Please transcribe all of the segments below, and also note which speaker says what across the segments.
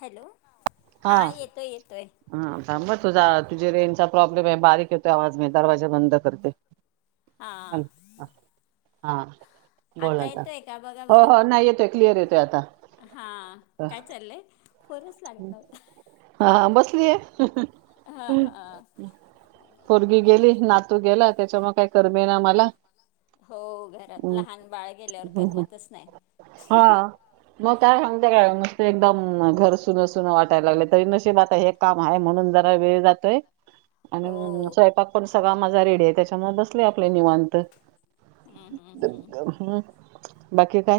Speaker 1: Hello हा येतोय येतोय
Speaker 2: हा थांब तुझा तुझे रेंचा प्रॉब्लेम आहे बारीक येतो आवाज म दरवाजा बंद करते
Speaker 1: हा [unintelligible]
Speaker 2: हा
Speaker 1: आता
Speaker 2: बोलाता
Speaker 1: येतोय का बघा
Speaker 2: हो
Speaker 1: बरं
Speaker 2: हो नाही येतोय क्लिअर येतोय आता
Speaker 1: हा काय चाललंय फोनच लागत नव्हता
Speaker 2: हा बसलीय
Speaker 1: हा हा
Speaker 2: पोरगी गेली नातू गेला त्याच्या मग काय करमीे ना मला
Speaker 1: हो घरात लहान बाळ गेल्यावर करमतच नाही
Speaker 2: हा. मग काय सांगते काय नुसत एकदम घर सुन सुनं वाटायला लागले तरी नशिब आता हे काम आहे म्हणून जरा वेळ जातोय
Speaker 1: हो
Speaker 2: आणि स्वयंपाक पण सगळा माझा रेडी आहे त्याच्यामु बसले आपले निवांत
Speaker 1: हम्म हम्म हम्म
Speaker 2: हम् बाकी काय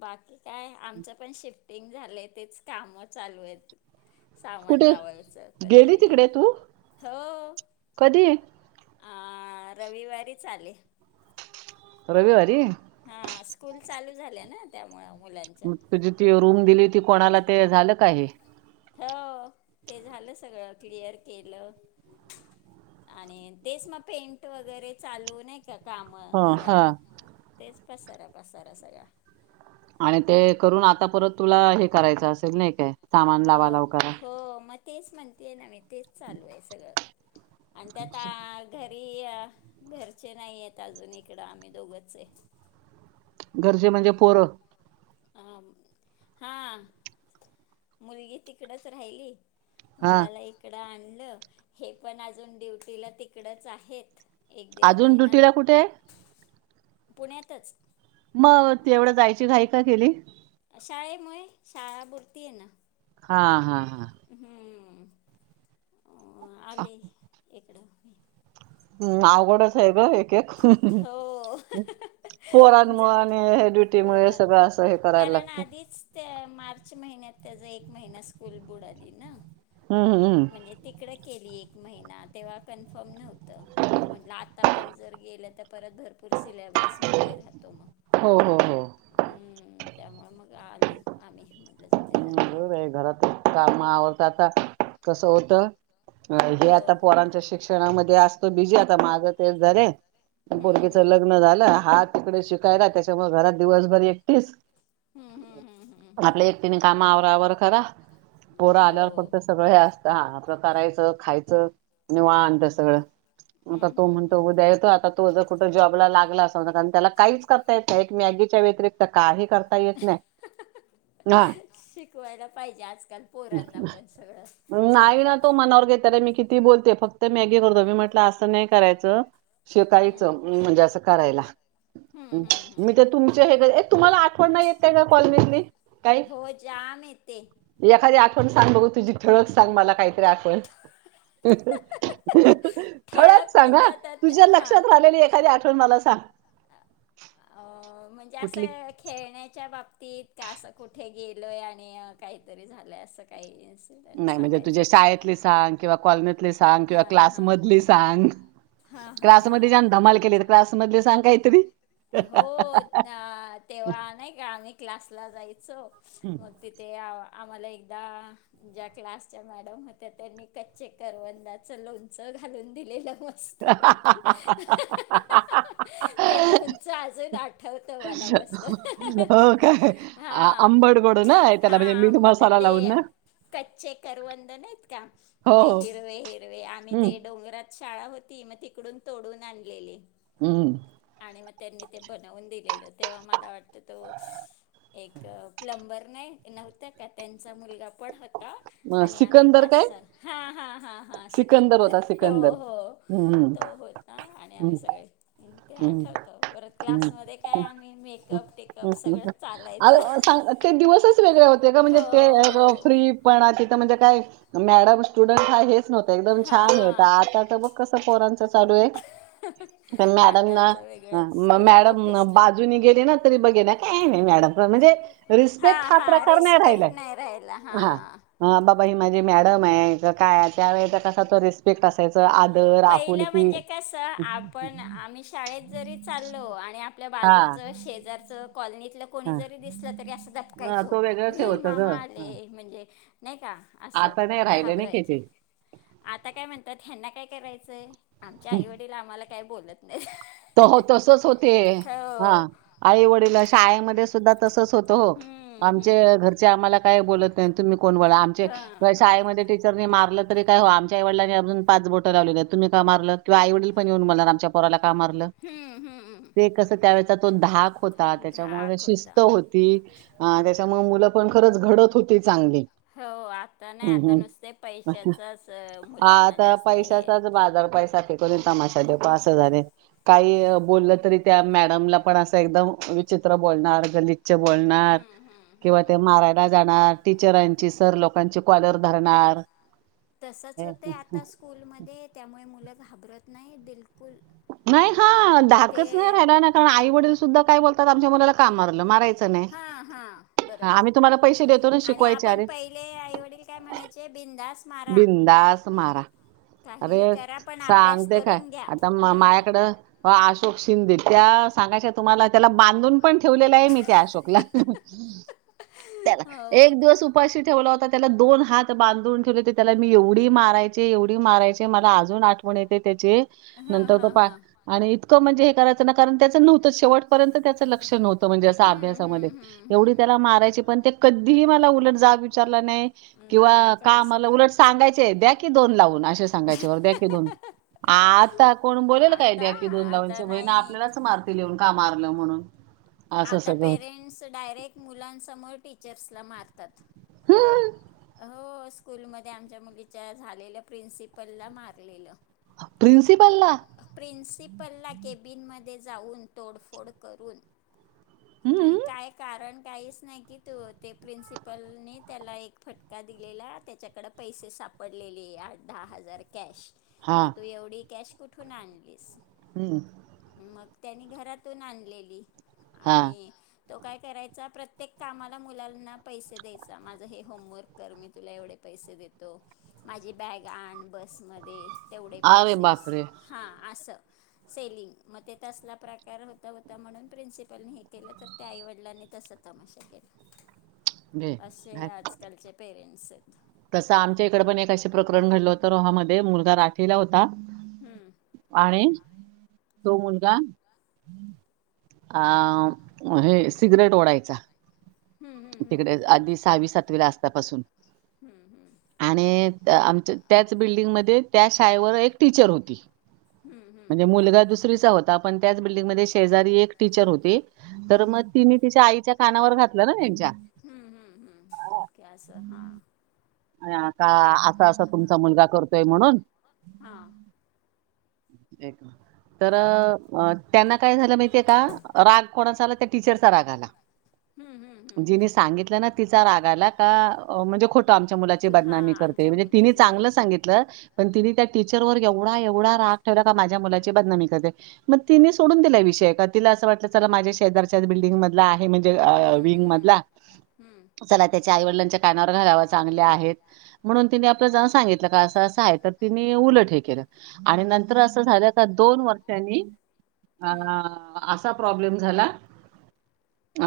Speaker 1: बाकी काय आमचं पण शिफ्टिंग झालं आहे तेच कामं चालू आहेत तर सामान
Speaker 2: कुठे
Speaker 1: लावायचं
Speaker 2: गेली
Speaker 1: कलरिंग
Speaker 2: तिकडे तू?
Speaker 1: हो
Speaker 2: कधी
Speaker 1: अ रविवारी चाले
Speaker 2: रविवारी
Speaker 1: हा स्कूल चालू झाल्या ना त्यामुळे
Speaker 2: मग तुझी ती रूम दिली होती कोणाला ते झालं काय
Speaker 1: हो ते झालं सगळं क्लिअर केलं आणि तेच मग पेंट वगैरे चालू नाही का काम
Speaker 2: हा
Speaker 1: घरात तेच पसारा पसारा सगळा
Speaker 2: आणि ते करून आता परत तुला हे करायचं असेल नाही काय सामान
Speaker 1: हो
Speaker 2: लावा लाव करा
Speaker 1: हो म तेच म्हणते आहे ना मी तेच चालू आहे सगळं आणि त्यात घरी घरचे नाही आहेतेत अजून इकडं आम्ही दोघंचचे
Speaker 2: घरचे म्हणजे पोरं
Speaker 1: अ हा मुलगी तिकडच राहिली
Speaker 2: हा
Speaker 1: मुलाला इकडं आणलं हे पण अजून ड्युटीला तिकडंच आहेत एक दीड
Speaker 2: अजून
Speaker 1: महिना
Speaker 2: ड्युटीला कुठे आहे?
Speaker 1: पुण्यातच
Speaker 2: मग ते तेवढं जायची घाई का केली
Speaker 1: शाळेमुळेै शाळा भरती येना
Speaker 2: हा हा हा
Speaker 1: आले इकडं
Speaker 2: हम् आव गोडं साहेब एक एक
Speaker 1: हो
Speaker 2: कोरन मळ
Speaker 1: ज
Speaker 2: आणि हे द मुळे
Speaker 1: पोरण
Speaker 2: सगळं असं हे करायला
Speaker 1: कारण
Speaker 2: लागत
Speaker 1: आधीच त्या मार्च महिन्यात त्याचा एक महिना स्कूल बुड आली ना
Speaker 2: हम्मम
Speaker 1: म्हणजे तिकडं केली एक महिना तेव्हा कन्फर्म नव्हतं मग म्हटलं आता पण जर गेलं तर परत भरपूर सिलेबस मागे राहतो मग
Speaker 2: हो हो हो
Speaker 1: हम् त्यामुळे मग आलू आम्ही म्हण ह
Speaker 2: घरातच काम आवडत आता कस होत हे
Speaker 1: हो
Speaker 2: आता पोरांच्या शिक्षणामध्ये असतो बिजी आता माझं ते जरे
Speaker 1: हम्म
Speaker 2: बोरगीचं लग्न झालं हा तिकडे शिकायला त्याच्यामु घरात दिवसभर एकटीस
Speaker 1: हम्म हम्म हम्म हम्म हम्म
Speaker 2: आपले
Speaker 1: हम्म
Speaker 2: एक तिने काम आववर खरा पोरा
Speaker 1: हो
Speaker 2: आल्यावर फक्त सगळ हे अस हा आपलं करायचं खायचं आणि वा आणत सगळं आता
Speaker 1: हम्म
Speaker 2: तो
Speaker 1: हम्म
Speaker 2: म्हणतो
Speaker 1: हम्म.
Speaker 2: उद्या येतो आता तो जर कुठं जॉबला लागला असा होता कारण त्याला काहीच का य एक मॅगीच्या व्यतिरिक्त काही करता येत नाही ह
Speaker 1: शिकवायला पाहिजे आजकाल पोरांना पण सगळं
Speaker 2: म् नाहीय ना
Speaker 1: स्वयंपाक
Speaker 2: तो मनवर्गेते मी कि ती बोलते फक्त मॅगी करतो मी म्हटलं असं नाही करायचं
Speaker 1: हम्म
Speaker 2: शिकायचं म्हणजे अस करायला
Speaker 1: हम्म हम्म
Speaker 2: मी
Speaker 1: हम्म.
Speaker 2: तर तुमच हे तुम्हाला आठवण येत त्या का कॉलनीतली काय
Speaker 1: होजामित ते
Speaker 2: एखादी आठवण सांग बघू तुझी ठळक सांग मला काहीतरी आठवण थडच
Speaker 1: ठळक म्हणजे
Speaker 2: सांगा
Speaker 1: आता त्या-
Speaker 2: तुझ्या लक्षात राहिलेली एखादी आठवण मला सांग
Speaker 1: अ म्हणजे
Speaker 2: कुठली
Speaker 1: असं खेळण्याच्या बाबतीत का असं कुठे गेलय आणि काहीतरी झालंय असं काही इन्सिडेंट
Speaker 2: नाही म्हणजे तुझ्या
Speaker 1: सांगायचंय
Speaker 2: शाळेतली सांग किंवा कॉलनेतली सांग
Speaker 1: हा
Speaker 2: किंवा
Speaker 1: हा
Speaker 2: क्लासमधली सांग
Speaker 1: हा हा
Speaker 2: क्लासमध्ये
Speaker 1: हा
Speaker 2: जन धमाल केले क्लास मधले सांग काय तरी
Speaker 1: हो तेव्हा नाही का आम्ही क्लासला जायचो मग ति ते... आ... आम्हाला एकदा ज्या क्लासच्या मॅडम होत्या... त्यांनी कच्चे करवंदाचं लोणचं घालून दिलेलं म स्थ पैकी.... हं हं हं हं... ते लोण चं अजून आठवतं मला मस्त...
Speaker 2: हो
Speaker 1: हा हा
Speaker 2: त्यला म्हणजे... मीठ
Speaker 1: आंब
Speaker 2: मसाला
Speaker 1: ते
Speaker 2: लावून ना?
Speaker 1: कच्चे करवंद नाहीत का...
Speaker 2: हो
Speaker 1: ते
Speaker 2: हो
Speaker 1: हिरवे हिरवे... आम्ही
Speaker 2: हम्म,
Speaker 1: ते डोंगरात शाळा होती... मग तिकडून, तोडून आणलेले
Speaker 2: हूं
Speaker 1: आणि मग... त्यांनी ते बनवून दिलेलं... तेव्हा मला वाट तर तो... एक... प्लंबर न्हाई... नव्हता का... त्यांचा मुलगा पण हो
Speaker 2: मग
Speaker 1: आणि आम्ही
Speaker 2: सिकंदर
Speaker 1: पाच
Speaker 2: काय
Speaker 1: सा... हा हा हा हा.. सिकंदर...
Speaker 2: होता
Speaker 1: हो
Speaker 2: सिकंदर
Speaker 1: हो
Speaker 2: हम्म
Speaker 1: तो होता... आणि आम्ही
Speaker 2: हं,
Speaker 1: सगळे ते
Speaker 2: हं,
Speaker 1: आठवतं... परत
Speaker 2: हं,
Speaker 1: क्लासमध्ये... काय आम्ही... मेकअप टेकअप...
Speaker 2: हं.
Speaker 1: सगळंच
Speaker 2: अरे
Speaker 1: चालायचं
Speaker 2: सांग ते दिवसच वेगळे होते गं... म्हणजे
Speaker 1: हो
Speaker 2: ते
Speaker 1: हो
Speaker 2: फ्री पण... तिथं म्हणजे काय... मॅडम स्टुडंट... हा... हेच नव्हतं एकदम छान होतं...
Speaker 1: हां
Speaker 2: आता तर बघ कसं पोरांचं चालू ए तर मॅडम ना...
Speaker 1: आताचं वेगळंच
Speaker 2: म...
Speaker 1: सगळं
Speaker 2: मॅडम
Speaker 1: प्रोफेशनल
Speaker 2: बाजूनी गेली ना तरी बघे ना... काय नाई मॅडम पण... म्हणजे रिस्पेक्ट
Speaker 1: हां
Speaker 2: हा
Speaker 1: हां
Speaker 2: प्रकार नाई
Speaker 1: रिस्पेक्ट
Speaker 2: राहिलाय...
Speaker 1: नाही राहिला
Speaker 2: हा
Speaker 1: हां
Speaker 2: हा बाबा... ही माझी मॅडम ए... क... काय... त्यावेळेचा कसा तो रिस् स्पेक्ट असायचा... आज
Speaker 1: पहिलं म्हणजे कसं... आपण... आम्ही शाळेत जरी चाललो आणि... आपल्या
Speaker 2: हा
Speaker 1: बाजूचं... शेजारचं... कॉलनीतलं कुणी
Speaker 2: हा
Speaker 1: जरी दिसलं तरी... असं...
Speaker 2: अं,
Speaker 1: दबकायचो...
Speaker 2: तो वेगळंच हे
Speaker 1: ऐ...
Speaker 2: होतं ग
Speaker 1: मामा
Speaker 2: हा.
Speaker 1: आले... म्हणजे नाई का? असं
Speaker 2: आता नाही राहिले नाही की
Speaker 1: घाबरायचे
Speaker 2: ते
Speaker 1: आता काय म्हणतात... ह्यांना काय करायचंय... आमच्या आईवडील आम्हाला काय बोलत नाहीत
Speaker 2: त हो... तसंच होते... हा...
Speaker 1: हो
Speaker 2: आई वडील शाळेमध्ये सुद्धा तसंच होते हो...
Speaker 1: हम्म
Speaker 2: आमचे
Speaker 1: हम्म
Speaker 2: घरचे... आम्हाला काय बोलत नाई... तुम्ही कोण बोलणार... आमचे...
Speaker 1: हां हां
Speaker 2: शाळेमध्ये टीच रने मारलं तरी... काय हो... आमच्या आईवडलाने अजून पाच बोटं लावली नाहीत... तुम्ही का मारलं? किंवा आईवडील पण येऊन बोलणार... आमच्या पोराला का मारलं?
Speaker 1: हम्म हम्म
Speaker 2: ते कसं... त्यावेळेचा... तो धाक होता... त्याच्यामुळे
Speaker 1: धाक
Speaker 2: शिस्त
Speaker 1: होता
Speaker 2: हो ती... अ.. त्याच्यामुळं मुलं पण... खरंच घडत होती चांगली
Speaker 1: हो आता नाही
Speaker 2: हूं
Speaker 1: आता
Speaker 2: हूं....
Speaker 1: नुसते
Speaker 2: आता...
Speaker 1: पैशाचाच मुलांना
Speaker 2: आता
Speaker 1: जास्त हे
Speaker 2: पैशाचाच बाजार... पैसा फेक तमाशा देखो असं झालय... काही... बोललं तरी त्या मॅडमला पण असं एकदम विचित्र बोलणार... गलिच्छ बोलणार...
Speaker 1: हम्म हम्म
Speaker 2: किंवा
Speaker 1: हम्म.
Speaker 2: ते मारा जाणार... टीचरांची... सर लोकांची... कॉलर धरणार
Speaker 1: तसंच होतं... आता स्कूलमध्ये... त्यामुळे मुलं घाबरत नाई बिलकुल
Speaker 2: नाही हा...
Speaker 1: ते
Speaker 2: धाकच नाई राहिला ना... कारण आई वडील सुद्धा काय बोलतात... आमच्या मुलाला का मारलं? मारायचं नाही.
Speaker 1: हा हा... बरोबर...
Speaker 2: आम्ही तुम्हाला पैसे देतो ना
Speaker 1: आणि
Speaker 2: शिकवायचे
Speaker 1: आपण
Speaker 2: अरे
Speaker 1: प पले... आई वडील काय म्हणायचे... बिंधास
Speaker 2: बिंधास मारा
Speaker 1: काहीही
Speaker 2: अरे...
Speaker 1: करा पण अभ्यास
Speaker 2: सांगते काय...
Speaker 1: करून घ्या
Speaker 2: आता म...
Speaker 1: हम्म
Speaker 2: माह्याकडं मग अशोक शिंदे... त्या सांगायच्या... तुम्हाला त्याला बांधून पण ठेवलेले ए... मी त्या अशोकला... त्याला...
Speaker 1: हो.
Speaker 2: एक दिवस पाशी ठेवला होता त्याला... दोन हात बांधून ठेवले ते त्याला मी एवढी मारायचे... एवढी मारायचे... मला अजून आठवण येते त्याची
Speaker 1: हा
Speaker 2: नंतर तर
Speaker 1: हा
Speaker 2: पा...
Speaker 1: हा.
Speaker 2: आणि इतकं... म्हणजे हे करायचं ना... कारण त्याचं नव्हतं शेवटपर्यंत त्याच लक्ष नव्हतं... म्हणजे असं...
Speaker 1: हम्म
Speaker 2: अभ्यासामध्ये...
Speaker 1: हम्म हम्म
Speaker 2: एवढी
Speaker 1: हम्म.
Speaker 2: त्याला मारायची पण ते कधीही... मला उलट जाब विचारला नाई किंवा
Speaker 1: नाही
Speaker 2: का
Speaker 1: काहीच
Speaker 2: मा
Speaker 1: नाही
Speaker 2: उलट सांगायचे... द्या की दोन लावून... असे सांगायचे... वर द्या की दोन आता.. कोण बोलेल काय...
Speaker 1: आता
Speaker 2: द्या की दोन
Speaker 1: आता
Speaker 2: लावून... [unintelligible]
Speaker 1: नाही
Speaker 2: आपल्यालाच मारतील लिहून का मारलं म्हणून? असं
Speaker 1: आता
Speaker 2: सगळं
Speaker 1: पेरेंट्स डायरेक्ट मुलांसमोर टीचर्सला मारतात.
Speaker 2: हम्म.
Speaker 1: हो स्कूलमध्ये आमच्या मुलीच्या झालेल्या प्रिन्सिपलला मारलेलं.
Speaker 2: प्रिन्सिपलला.
Speaker 1: प्रिन्सिपलला केॅबिनमध्ये जाऊन तोडफोड करून.
Speaker 2: हम्म
Speaker 1: आणि काय कारण काहीच नाही की तो ते प्रिन्सिपलने त्याला एक फटका. का दिलेला त्याच्याकड पैसे सापडलेले आठ दहा हजार कॅश.
Speaker 2: हा,
Speaker 1: मग तू एवढी कॅश कुठून आणलीस.
Speaker 2: हम्म.
Speaker 1: मग त्यांनी घरातून आणलेली
Speaker 2: हा.
Speaker 1: आणि तो काय करायचा प्रत्येक कामाला मुलांना पैसे द्यायचा माझं हे होमवर्क. कर मी तुला एवढे पैसे देतो माझी बॅग आण बसमध्ये तेवढे
Speaker 2: अरे
Speaker 1: पैसेस
Speaker 2: बापरे!
Speaker 1: हा असं. सेलिंग मग ते तसला प्रकार होता होता म्हणून प्रिन्सिपलने हे केलं तर. त्या आईवडिलांनी तस तमाशा केला.
Speaker 2: घे.
Speaker 1: असे आजकालचे पेरेंट्स आहेत.
Speaker 2: तसं आमच्या इकडे पण एक असे प्रकरण घडलं होतं रोहामध्ये मुलगा राठीला होता.
Speaker 1: हम्म.
Speaker 2: आणि तो मुलगा. आ हे सिगरेट ओढायचा.
Speaker 1: हम्म हम्म
Speaker 2: तिकडे आधी सहावी सातवी ला असल्या पासून.
Speaker 1: हम्म हम्म. हम्म
Speaker 2: आणि आमच्या त्याच बिल्डिंगमध्ये त्या शाळेवर एक टीचर होती.
Speaker 1: हम्म हम्म
Speaker 2: म्हणजे
Speaker 1: हम्म
Speaker 2: मुलगा दुसरीचा होता पण त्याच बिल्डिंगमध्ये शेजारी एक टीचर होती. तर
Speaker 1: हम्म
Speaker 2: मग तिनी तिच्या आईच्या कानावर घातलं ना.
Speaker 1: हम्म हम्म हम्म क्यास हा.
Speaker 2: अन् का असा असा तुमचा मुलगा करतोय म्हणून.
Speaker 1: हां
Speaker 2: तर त्यांना काय झालं माहितीय का राग कोणाचा आला त्या टीचरचा रागा आला.
Speaker 1: हम् हम्.
Speaker 2: जिने सांगितलं ना तिचा राग आला का म्हणजे खो मुलाची
Speaker 1: हम्म. हा
Speaker 2: बदनामी करते
Speaker 1: आमच्या
Speaker 2: मंजे तिने
Speaker 1: मुलाचे
Speaker 2: चांगलं
Speaker 1: बदनाम.
Speaker 2: सांगितल. पण तिने त्या टीचर वर एवढा एवढा राग ठेवला का माझ्या मुलाची बदनामी कर. मग तिने सोडून दिला विषय का तिला असं वाटलं चला माझ्या शेजारच्या बल्डिंगमध्ये. आहे म्हणजे
Speaker 1: हम्म
Speaker 2: विंग मध
Speaker 1: हम्म हम्म
Speaker 2: चला त्याच्या आई वडिलांच्या कानावर घालाव. चांगल्या आहेत म्हणून तिने आपलं जउन सांगितलं का अस असं आहे तर तिने उलट हे केलं. आणि नंतर असं झालं का दोन वर्षांनी अ
Speaker 1: हम्म
Speaker 2: असा प्रॉब्लेम झाला अ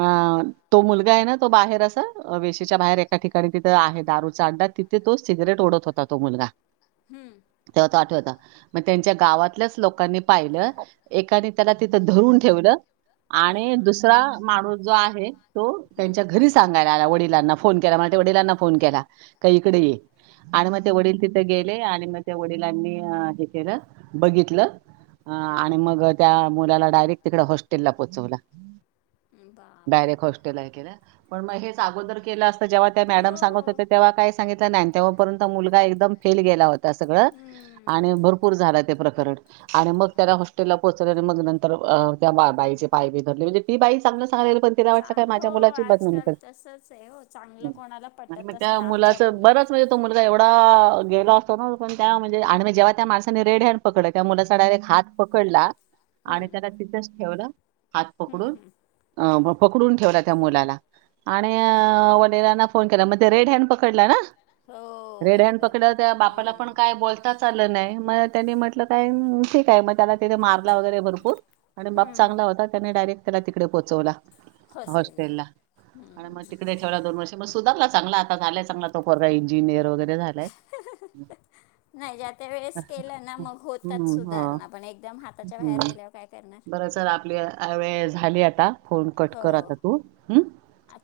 Speaker 2: तो मुलगा आहे ना तो बाहेर असा वेशीच्या बाहेर एका ठिकाणी त दारूचा आडा तिथे तो सिगरेट ओढत होता तो मुलगा.
Speaker 1: हम्म.
Speaker 2: ते होता आठवता. मग त्यांच्या गावातल्याच लोकांनी पाहिलं एकाने त्याला तिथं धरून ठेवलं.
Speaker 1: हम्म
Speaker 2: आणि दुसरा माणूस जो आहे तो
Speaker 1: हम्म
Speaker 2: त्यांच्या घरी सांगायला आला वडिलांना फोन केला म्ह वडिलांना. न केला काही इकडे ये. आणि मग ते वडील तिथे गेले आणि मग त्या वडिलांनी हे केलं. बघितलं. ह
Speaker 1: हम्म
Speaker 2: आणि मग त्या मुलाला डायरेक्ट तिकडे हॉस्टेल ला पोहोचवला.
Speaker 1: हम्म बापरे
Speaker 2: डायरेक्ट हॉस्टेला हे केल् पण मग हेच अगोदर केलं असत जेव्हा त्या
Speaker 1: हो
Speaker 2: मॅडम. सांगत होत्या तेव्हा काय सांगित नाही तेव्हापर्यंत मुलगा एकदम फेल गेला होता सगळं
Speaker 1: हम्म
Speaker 2: आणि भरपूर.
Speaker 1: हम्म.
Speaker 2: पुर झाला ते प्रकरनं आणि मग त्याला हॉस्टेलला पोहोचवल आणि मग न तर त्या बा बाईची पाय बी धरले म्हणजे ती बाई सगेबल
Speaker 1: चांग हो आजकाल तसच आहे हो. चांगलं कोणाला
Speaker 2: आणि मग
Speaker 1: पटतच
Speaker 2: त्या
Speaker 1: नाही. आमच्या
Speaker 2: मुलाचं
Speaker 1: मुलाला
Speaker 2: बरंच म्हणजे तो मुलगा एवढा गेलो असतो ना पण त्या म्हणजे आणि जेव्हा त्या माणसानी रेड हँड पकडलं त्या मुलाचा डायरेक्ट हात पकडला. आणि
Speaker 1: हम्म
Speaker 2: त्याला तिथंच ठेवलं हात
Speaker 1: हम्म
Speaker 2: पकडून
Speaker 1: हम्म
Speaker 2: अ पकडून ठेवला त्या मुलाला आणि
Speaker 1: अच्छा
Speaker 2: वडिलांना फोन केला मग रेड हॅड पकडला ना.
Speaker 1: हो
Speaker 2: रेड हँड
Speaker 1: बरोबर
Speaker 2: पकडल त्या बापाला पण
Speaker 1: हम्म
Speaker 2: काय बोलत चाल नाही मग त्यांनी म्हटलं काय ठीक आहे, मग त्याला तिथे मारला वगैरे भरपूर आणि बाप
Speaker 1: हम्म हम्म.
Speaker 2: चांगला होता त्याने डायरेक्ट त्याला तिकडे पोचवला.
Speaker 1: हॉस्टेलला
Speaker 2: हॉस्टेल ला आणि मग
Speaker 1: हम्म
Speaker 2: तिकडे व दोन वर्षी मग सुधारला चांगला आता झालाय चांगला तो पोरगा इंजिनियर वगैरे झालाय.
Speaker 1: नाही ज्या त्या वेळेस केलं ना मग होतात
Speaker 2: हम्म हो
Speaker 1: सुधारणा, पण एकदम हाताच्या बाहेर
Speaker 2: हम्म
Speaker 1: गेल्यावर काय करणार!
Speaker 2: बरं आपली वेळ झाली आता फोन कट
Speaker 1: हो
Speaker 2: कर आता तू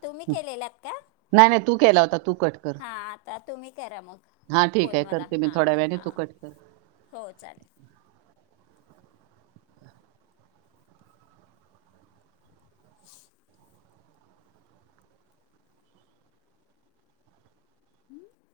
Speaker 1: तुम्ही
Speaker 2: हम्म.
Speaker 1: केलेलात का
Speaker 2: नाही नाही तू केला होता तू
Speaker 1: हा आता तुम्ही करा मग
Speaker 2: हा ठीक
Speaker 1: फोन
Speaker 2: आहे
Speaker 1: मला
Speaker 2: करते मी
Speaker 1: हां
Speaker 2: थोड्या वेळाने तू
Speaker 1: हां
Speaker 2: कट कर.
Speaker 1: हो चालेल. हम्म.